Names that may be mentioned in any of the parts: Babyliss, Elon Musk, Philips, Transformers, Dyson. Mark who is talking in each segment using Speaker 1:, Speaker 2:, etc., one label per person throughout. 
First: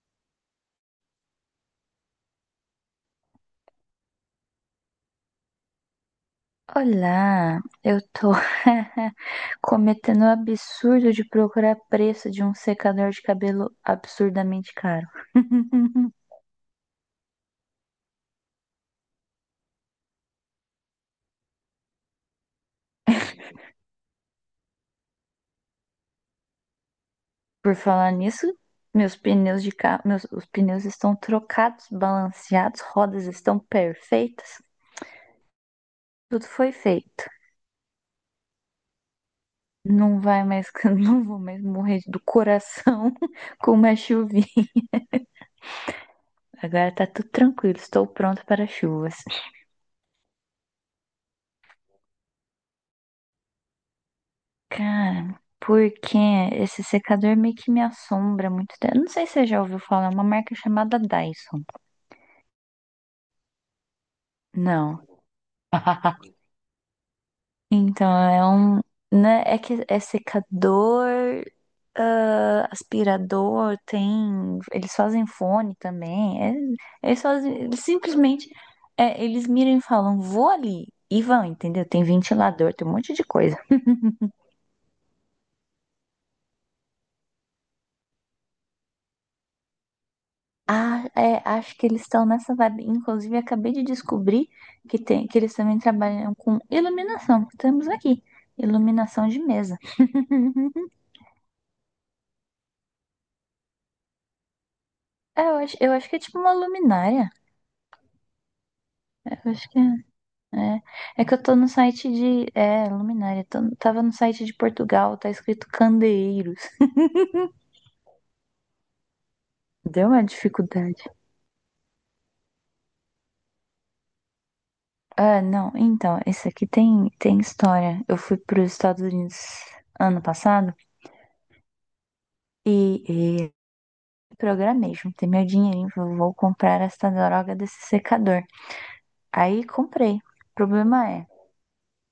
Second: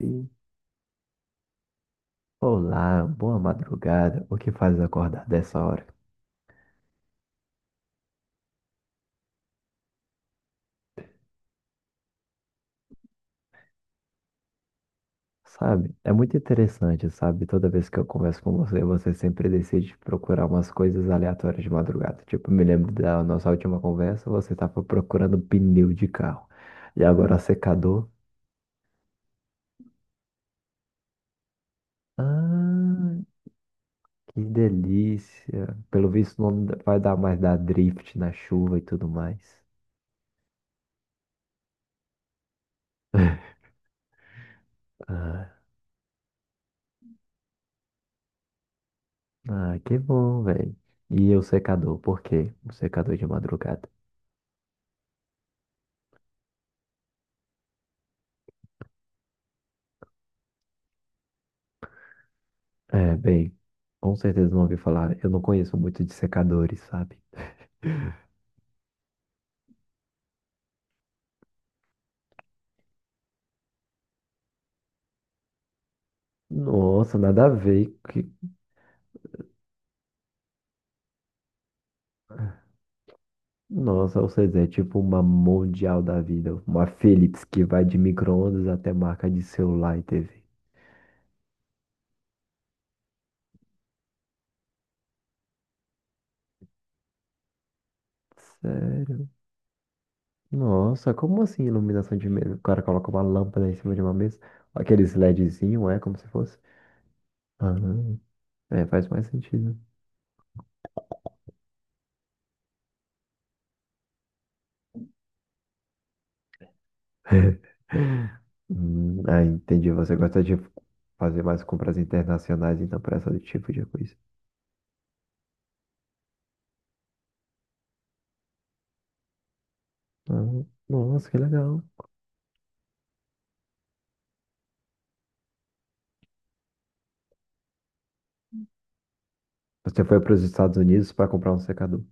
Speaker 1: Sim. Olá, boa madrugada. O que faz acordar dessa hora?
Speaker 2: Olá, eu tô cometendo o absurdo de procurar preço de um secador de cabelo absurdamente caro.
Speaker 1: Sabe? É muito interessante, sabe? Toda vez que eu converso com você, você sempre decide procurar umas coisas aleatórias de madrugada. Tipo, me lembro da nossa última conversa, você estava procurando pneu de carro. E agora
Speaker 2: Por
Speaker 1: secador.
Speaker 2: falar nisso, meus pneus de carro, os pneus estão trocados, balanceados,
Speaker 1: Ah,
Speaker 2: rodas estão
Speaker 1: que
Speaker 2: perfeitas,
Speaker 1: delícia. Pelo visto,
Speaker 2: tudo
Speaker 1: não
Speaker 2: foi
Speaker 1: vai dar
Speaker 2: feito.
Speaker 1: mais dar drift na chuva e tudo mais.
Speaker 2: Não vai mais, não vou mais morrer do coração com uma chuvinha.
Speaker 1: Ah,
Speaker 2: Agora tá tudo tranquilo, estou pronta para chuvas.
Speaker 1: que bom, velho. E o secador, por quê? O secador de madrugada.
Speaker 2: Cara, porque esse secador meio que me assombra há muito tempo. Eu não sei se você já ouviu falar, é uma marca chamada Dyson.
Speaker 1: É, bem, com certeza não ouvi
Speaker 2: Não.
Speaker 1: falar. Eu não conheço muito de secadores, sabe?
Speaker 2: Então, é um, né, é que é secador, aspirador, tem, eles fazem fone também,
Speaker 1: Nossa,
Speaker 2: eles
Speaker 1: nada a
Speaker 2: fazem,
Speaker 1: ver. Que...
Speaker 2: eles miram e falam, vou ali, e vão, entendeu? Tem ventilador, tem um monte de coisa.
Speaker 1: Nossa, ou seja, é tipo uma mundial da vida. Uma Philips que vai de micro-ondas até marca de celular e TV.
Speaker 2: Ah, é, acho que eles estão nessa vibe. Inclusive, acabei de descobrir que, tem, que eles também trabalham com iluminação, que temos aqui.
Speaker 1: Sério?
Speaker 2: Iluminação de mesa.
Speaker 1: Nossa, como assim iluminação de mesa? O cara coloca uma lâmpada em cima de uma mesa. Aqueles
Speaker 2: É,
Speaker 1: LEDzinho,
Speaker 2: eu
Speaker 1: é
Speaker 2: acho
Speaker 1: como
Speaker 2: que é
Speaker 1: se
Speaker 2: tipo uma
Speaker 1: fosse.
Speaker 2: luminária.
Speaker 1: Ah, é, faz mais
Speaker 2: É, eu acho
Speaker 1: sentido.
Speaker 2: que é. É, é que eu tô no site de. É, luminária. Tava no site de Portugal, tá escrito candeeiros.
Speaker 1: Entendi.
Speaker 2: Deu
Speaker 1: Você
Speaker 2: uma
Speaker 1: gosta de
Speaker 2: dificuldade.
Speaker 1: fazer mais compras internacionais, então, para esse tipo de coisa.
Speaker 2: Ah, não. Então, esse aqui tem história. Eu fui para os Estados Unidos ano
Speaker 1: Ah,
Speaker 2: passado
Speaker 1: nossa, que legal.
Speaker 2: e programei, juntei meu dinheirinho, falei, vou comprar essa droga desse secador. Aí
Speaker 1: Você
Speaker 2: comprei.
Speaker 1: foi
Speaker 2: O
Speaker 1: para os Estados
Speaker 2: problema
Speaker 1: Unidos
Speaker 2: é,
Speaker 1: para comprar um secador.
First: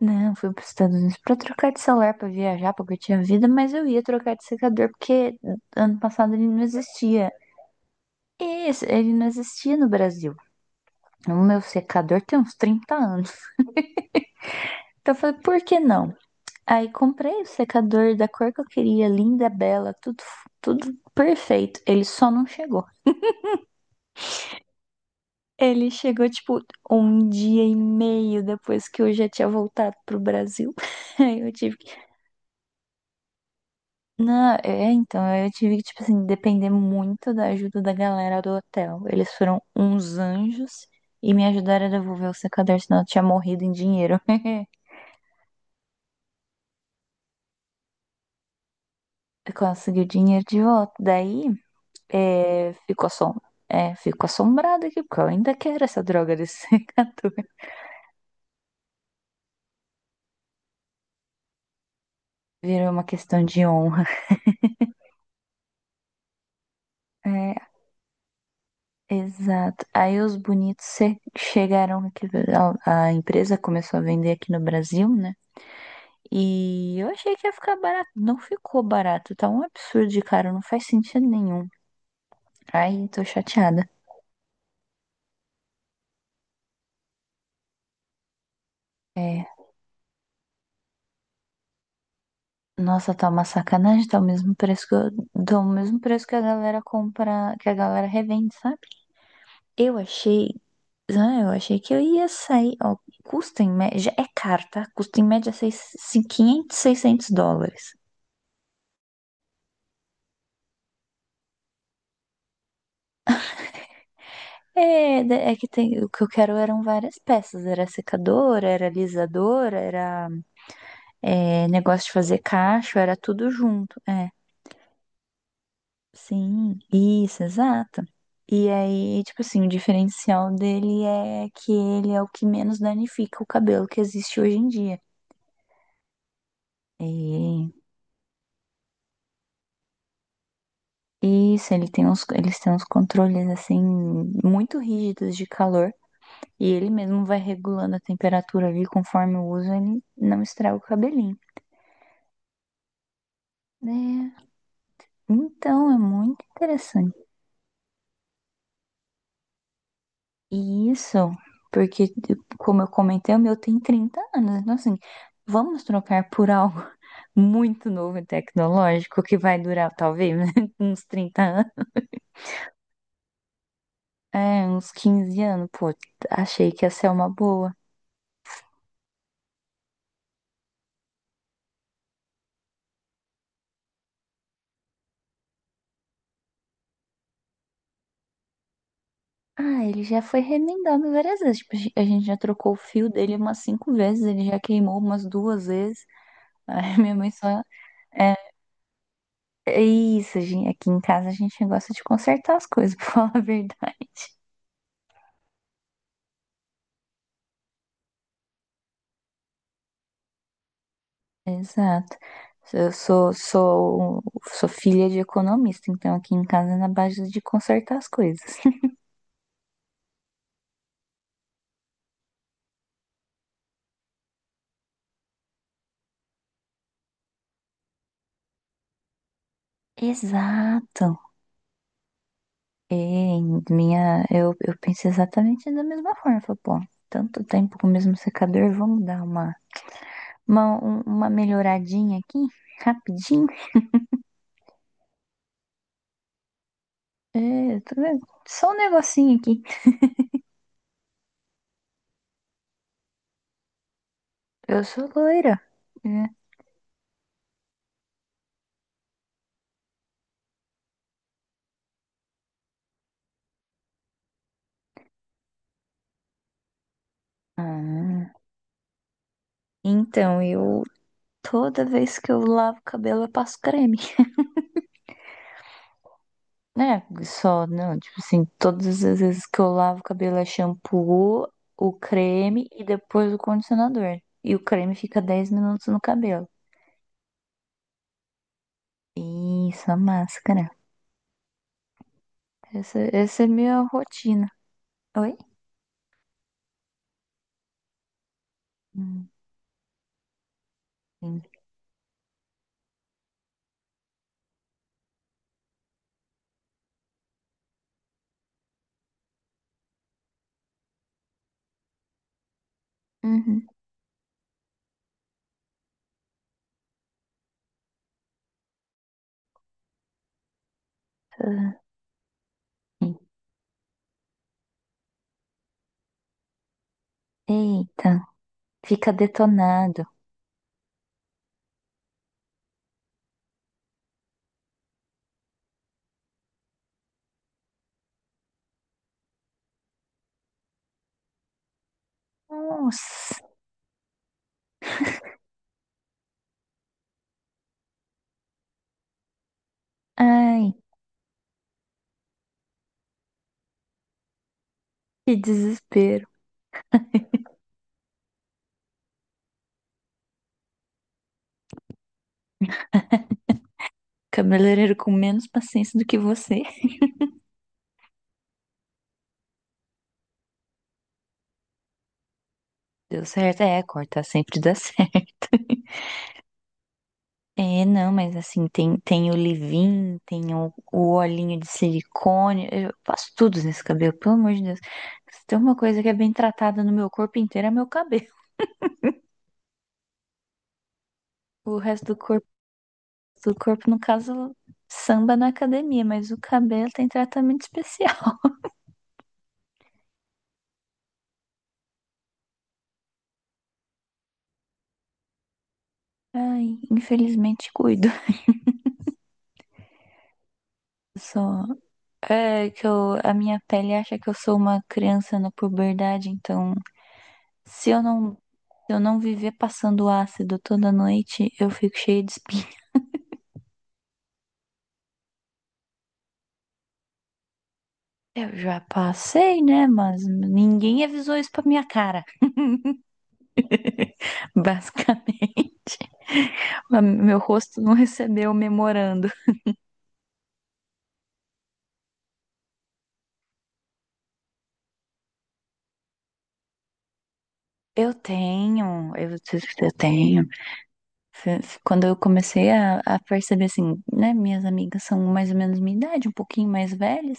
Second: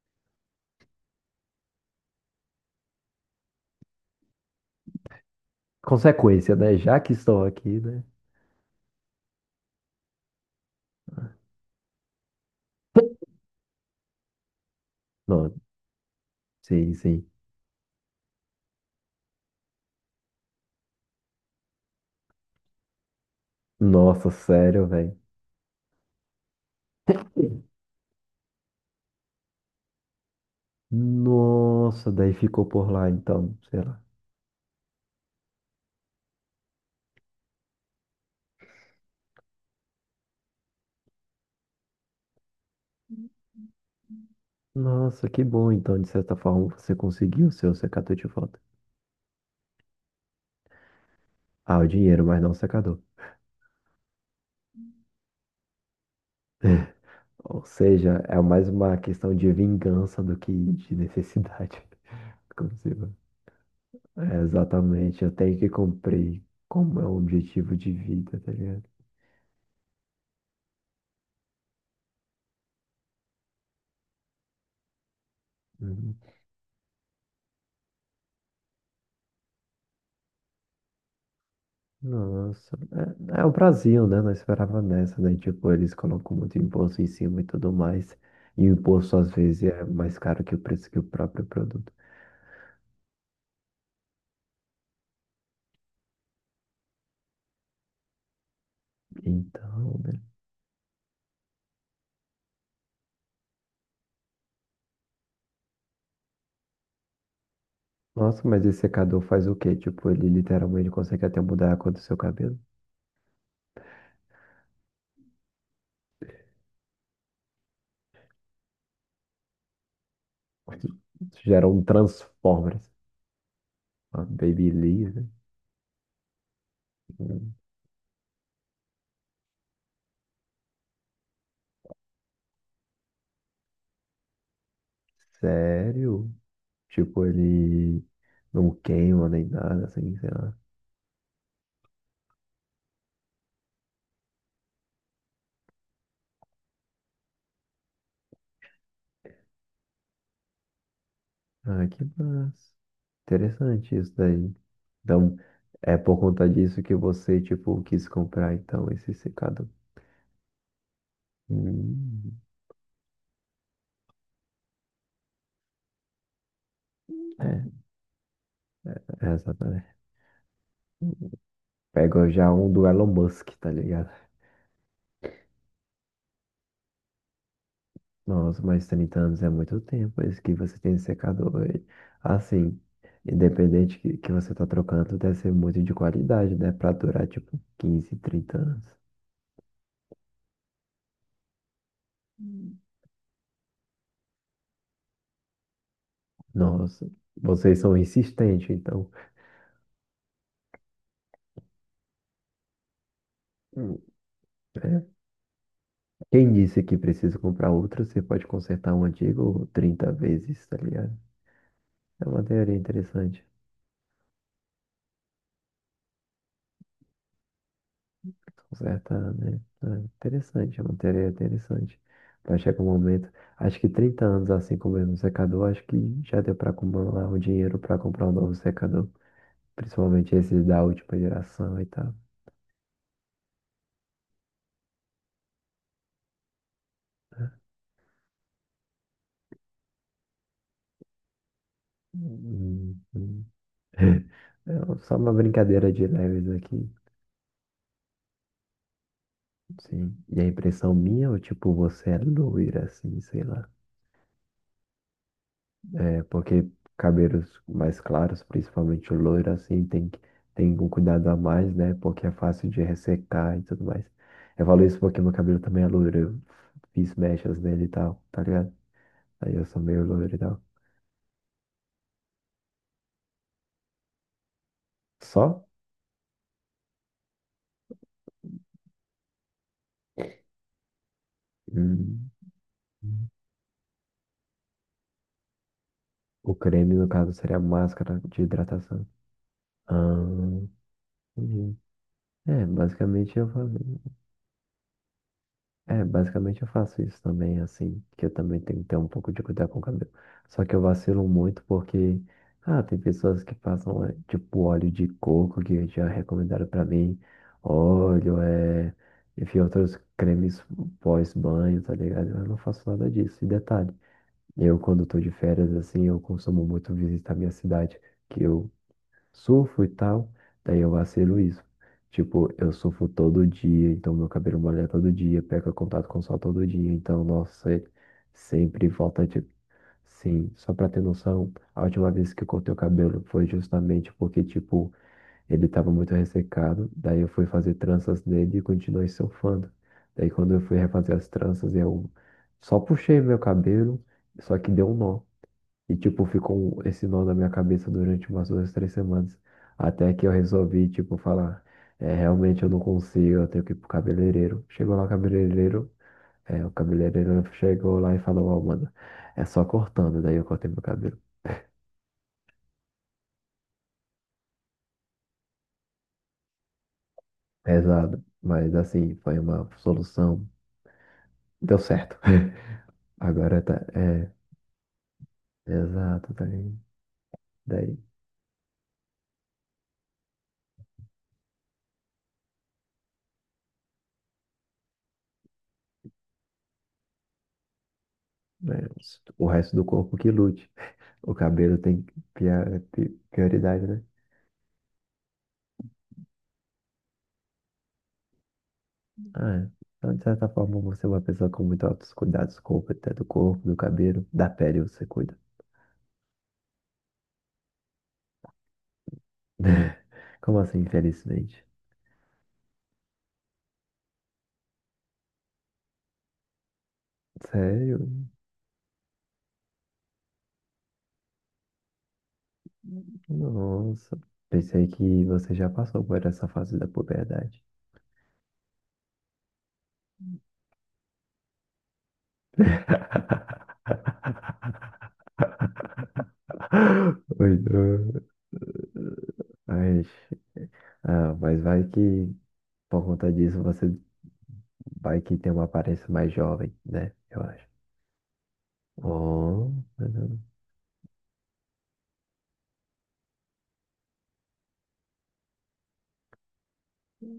Speaker 2: não, fui para os Estados Unidos para trocar de celular, para viajar, porque eu tinha vida, mas eu ia trocar de secador porque ano passado ele
Speaker 1: Consequência,
Speaker 2: não
Speaker 1: né? Já que
Speaker 2: existia.
Speaker 1: estou aqui, né?
Speaker 2: E ele não existia no Brasil. O meu secador tem uns 30 anos. Então eu falei,
Speaker 1: Não,
Speaker 2: por que não? Aí
Speaker 1: sim, sim.
Speaker 2: comprei o secador da cor que eu queria, linda, bela, tudo, tudo perfeito. Ele só não chegou.
Speaker 1: Nossa, sério, velho.
Speaker 2: Ele chegou, tipo, um dia e meio depois que eu já tinha voltado pro Brasil. Aí eu tive que.
Speaker 1: Nossa, daí ficou por lá, então, sei lá.
Speaker 2: Não, é, então, eu tive que, tipo assim, depender muito da ajuda da galera do hotel. Eles foram uns anjos e me ajudaram a devolver o secador, senão eu tinha morrido em dinheiro.
Speaker 1: Nossa, que bom, então, de certa forma, você conseguiu o seu secador de volta.
Speaker 2: Eu consegui o dinheiro de volta. Daí,
Speaker 1: Ah, o dinheiro, mas não o
Speaker 2: é,
Speaker 1: secador.
Speaker 2: fico assombrada aqui, porque eu ainda quero essa droga desse secador.
Speaker 1: Ou seja, é mais uma questão de vingança do que de necessidade. Como
Speaker 2: Virou
Speaker 1: se...
Speaker 2: uma questão de honra.
Speaker 1: É, exatamente, eu tenho que cumprir como é o
Speaker 2: É,
Speaker 1: objetivo de vida, tá ligado?
Speaker 2: exato. Aí os bonitos chegaram aqui, a empresa começou a vender aqui no Brasil, né?
Speaker 1: Uhum.
Speaker 2: E eu achei que ia ficar barato. Não ficou barato, tá um absurdo de caro, não faz sentido nenhum.
Speaker 1: Nossa,
Speaker 2: Ai, tô
Speaker 1: é, é o
Speaker 2: chateada.
Speaker 1: Brasil, né? Não esperava nessa, né? Tipo, eles colocam muito imposto em cima e tudo mais. E o imposto às
Speaker 2: É,
Speaker 1: vezes é mais caro que o preço que o próprio produto.
Speaker 2: nossa, tá uma sacanagem, tá o mesmo preço que a galera compra, que a galera revende, sabe? Eu
Speaker 1: Então, né?
Speaker 2: achei, eu achei que eu ia sair, ó, custa em média, é caro, tá? Custa em média 500, 600 dólares.
Speaker 1: Nossa, mas esse secador faz o quê? Tipo, ele literalmente consegue até mudar a cor do seu cabelo.
Speaker 2: É, é que tem, o que eu quero eram várias peças, era secadora, era alisadora, era
Speaker 1: Gera
Speaker 2: é,
Speaker 1: um
Speaker 2: negócio de fazer
Speaker 1: Transformers.
Speaker 2: cacho, era tudo junto,
Speaker 1: Uma
Speaker 2: é,
Speaker 1: Babyliss, né?
Speaker 2: sim, isso,
Speaker 1: Hum.
Speaker 2: exato. E aí, tipo assim, o diferencial dele é que ele é o que menos danifica o cabelo que existe hoje em dia.
Speaker 1: Sério? Tipo,
Speaker 2: E
Speaker 1: ele não queima nem nada, assim, sei lá.
Speaker 2: isso, eles têm uns controles assim muito rígidos de calor e ele mesmo vai regulando a temperatura ali conforme o uso, ele não estraga o cabelinho.
Speaker 1: Ah, que massa. Interessante isso
Speaker 2: Né?
Speaker 1: daí. Então,
Speaker 2: Então, é
Speaker 1: é por
Speaker 2: muito
Speaker 1: conta disso que
Speaker 2: interessante.
Speaker 1: você, tipo, quis comprar, então, esse secador.
Speaker 2: E isso, porque,
Speaker 1: Hum,
Speaker 2: como eu comentei, o meu tem 30 anos. Então, assim, vamos trocar por algo
Speaker 1: é,
Speaker 2: muito novo e tecnológico
Speaker 1: é,
Speaker 2: que vai durar,
Speaker 1: exatamente.
Speaker 2: talvez, uns 30 anos.
Speaker 1: Pegou já um do Elon Musk, tá ligado?
Speaker 2: É, uns 15 anos. Pô, achei que ia ser uma boa.
Speaker 1: Nossa, mas 30 anos é muito tempo, é isso que você tem de secador. E, assim, independente que você tá trocando, deve ser muito de qualidade, né? Pra durar, tipo, 15, 30 anos.
Speaker 2: Ah, ele já foi remendado várias vezes. Tipo, a gente já trocou o
Speaker 1: Hum.
Speaker 2: fio dele umas cinco vezes, ele já queimou umas duas vezes. Aí
Speaker 1: Nossa,
Speaker 2: minha mãe só.
Speaker 1: vocês são
Speaker 2: É,
Speaker 1: insistentes, então.
Speaker 2: é isso, gente. Aqui em casa a gente gosta de consertar as coisas, pra falar a verdade.
Speaker 1: Hum. É. Quem disse que precisa comprar outro, você pode consertar um antigo 30 vezes, tá ligado?
Speaker 2: Exato.
Speaker 1: É uma teoria
Speaker 2: Eu sou,
Speaker 1: interessante.
Speaker 2: sou, um, sou filha de economista, então aqui em casa é na base de consertar as coisas.
Speaker 1: Com certa, né? É interessante, é uma teoria interessante. Vai chegar um momento, acho que 30 anos assim com o mesmo secador, acho que já deu para acumular o dinheiro para comprar um novo secador. Principalmente esses da
Speaker 2: Exato.
Speaker 1: última geração e tal.
Speaker 2: E eu penso exatamente da mesma forma. Falei, pô, tanto tempo com o mesmo secador, vamos dar uma, um- uma melhoradinha aqui,
Speaker 1: Hum, hum.
Speaker 2: rapidinho.
Speaker 1: É um, só uma brincadeira de leves aqui.
Speaker 2: É, tá vendo? Só um negocinho aqui.
Speaker 1: Sim. E a impressão minha, ou tipo, você é loira, assim, sei lá.
Speaker 2: Eu sou loira.
Speaker 1: É,
Speaker 2: Né?
Speaker 1: porque cabelos mais claros, principalmente o loiro, assim, tem que tem um cuidado a mais, né? Porque é fácil de ressecar e tudo mais. Eu falo isso porque meu cabelo também é loiro. Eu fiz mechas nele e tal,
Speaker 2: Ah,
Speaker 1: tá ligado? Aí eu sou meio loiro e
Speaker 2: então,
Speaker 1: tal.
Speaker 2: eu toda vez que eu lavo o cabelo, eu passo creme.
Speaker 1: Só?
Speaker 2: Né? Só, não, tipo assim, todas as vezes que eu lavo o cabelo é shampoo, o
Speaker 1: Hum.
Speaker 2: creme e depois o condicionador. E o creme fica 10 minutos no cabelo.
Speaker 1: O creme, no caso, seria a máscara de hidratação.
Speaker 2: Isso, a
Speaker 1: Ah,
Speaker 2: máscara.
Speaker 1: entendi. É,
Speaker 2: Essa
Speaker 1: basicamente
Speaker 2: essa é
Speaker 1: eu falei.
Speaker 2: minha rotina. Oi?
Speaker 1: É, basicamente eu faço isso também, assim, que eu também tenho que ter um
Speaker 2: Hum,
Speaker 1: pouco de cuidado com o cabelo. Só que eu vacilo
Speaker 2: sim.
Speaker 1: muito porque, ah, tem pessoas que passam, é, tipo, óleo de coco que já recomendaram pra mim, óleo, é, enfim, outros cremes pós-banho, tá ligado? Eu não faço nada disso. E
Speaker 2: Uhum.
Speaker 1: detalhe, eu quando tô de férias, assim, eu consumo muito visitar minha cidade, que eu surfo e tal, daí eu vacilo isso.
Speaker 2: Ah,
Speaker 1: Tipo, eu surfo
Speaker 2: sim.
Speaker 1: todo dia, então meu cabelo molha todo dia, pega contato com o sol todo dia, então, nossa, é
Speaker 2: Eita,
Speaker 1: sempre
Speaker 2: fica
Speaker 1: volta, tipo,
Speaker 2: detonado.
Speaker 1: sim, só pra ter noção, a última vez que eu cortei o cabelo foi justamente porque, tipo, ele tava muito ressecado, daí eu fui fazer tranças nele e continuei surfando. Daí quando eu fui refazer as tranças, eu só puxei
Speaker 2: Nossa,
Speaker 1: meu cabelo, só que deu um nó. E, tipo, ficou um, esse nó na minha cabeça durante umas duas, três semanas. Até que eu
Speaker 2: ai,
Speaker 1: resolvi, tipo, falar, é, realmente eu não consigo, eu tenho que ir pro cabeleireiro. Chegou lá o
Speaker 2: que
Speaker 1: cabeleireiro,
Speaker 2: desespero.
Speaker 1: é, o cabeleireiro chegou lá e falou, ó, mano, é só cortando. Daí eu cortei meu cabelo.
Speaker 2: Cabeleireiro com menos paciência do que você.
Speaker 1: Pesado, mas assim, foi uma solução. Deu certo.
Speaker 2: Deu certo,
Speaker 1: Agora tá,
Speaker 2: é, cortar
Speaker 1: é,
Speaker 2: sempre dá certo.
Speaker 1: exato, tá aí.
Speaker 2: É,
Speaker 1: Daí,
Speaker 2: não, mas assim, tem o leave-in, tem o olhinho de silicone, eu faço tudo nesse cabelo, pelo amor de Deus. Se tem uma coisa que é bem tratada no meu corpo inteiro, é meu cabelo.
Speaker 1: né, o resto do corpo que lute. O cabelo
Speaker 2: O resto
Speaker 1: tem
Speaker 2: do
Speaker 1: prioridade,
Speaker 2: corpo, no
Speaker 1: né?
Speaker 2: caso, samba na academia, mas o cabelo tem tratamento especial.
Speaker 1: É, então, de certa forma, você é uma pessoa com muito altos cuidados com o até do corpo, do cabelo, da pele você cuida.
Speaker 2: Ai, infelizmente cuido.
Speaker 1: Como assim, infelizmente?
Speaker 2: Só é que eu, a minha pele acha que eu sou uma criança na puberdade, então Se eu
Speaker 1: Sério?
Speaker 2: não, se eu não viver passando ácido toda noite, eu fico cheia de espinha.
Speaker 1: Nossa. Pensei que você já passou por essa fase da puberdade.
Speaker 2: Eu já passei, né? Mas ninguém avisou isso pra minha cara. Basicamente. Meu
Speaker 1: Oi,
Speaker 2: rosto não
Speaker 1: não.
Speaker 2: recebeu o memorando.
Speaker 1: Mas, ah, mas vai que por conta disso você vai que tem uma aparência mais jovem, né? Eu acho. Oh,
Speaker 2: Eu
Speaker 1: mas eu...
Speaker 2: tenho. Quando eu comecei a perceber, assim, né? Minhas amigas são mais ou menos minha idade, um pouquinho mais velhas.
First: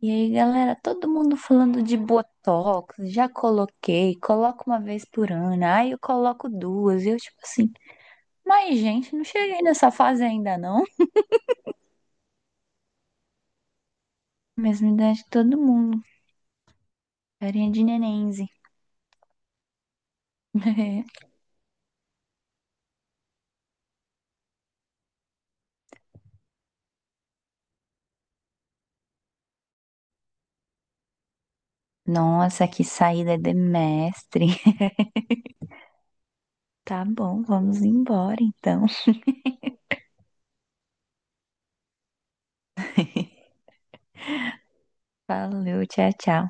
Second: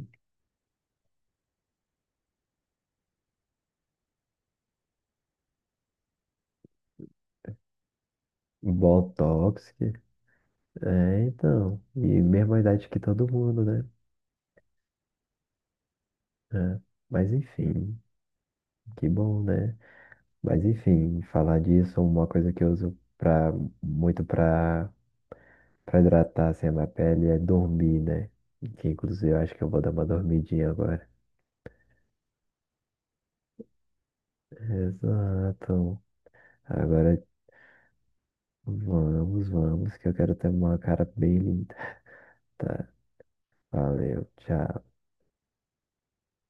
Speaker 2: E aí, galera, todo mundo falando de Botox, já coloquei, coloco uma vez por ano, aí eu coloco duas, e eu tipo assim, mas gente, não
Speaker 1: Botox,
Speaker 2: cheguei nessa fase ainda não.
Speaker 1: é, então, e mesma idade que todo mundo, né?
Speaker 2: Mesma idade de todo mundo,
Speaker 1: É, mas
Speaker 2: carinha de
Speaker 1: enfim,
Speaker 2: nenenze.
Speaker 1: que bom, né? Mas enfim, falar disso, uma coisa que eu uso pra, muito pra, pra hidratar assim, a minha pele é dormir, né? Que inclusive eu acho que eu vou dar uma dormidinha agora.
Speaker 2: Nossa, que saída de mestre.
Speaker 1: Exato.
Speaker 2: Tá
Speaker 1: Agora
Speaker 2: bom, vamos embora então.
Speaker 1: vamos, vamos, que eu quero ter uma cara bem linda. Tá, valeu, tchau.
Speaker 2: Valeu, tchau, tchau.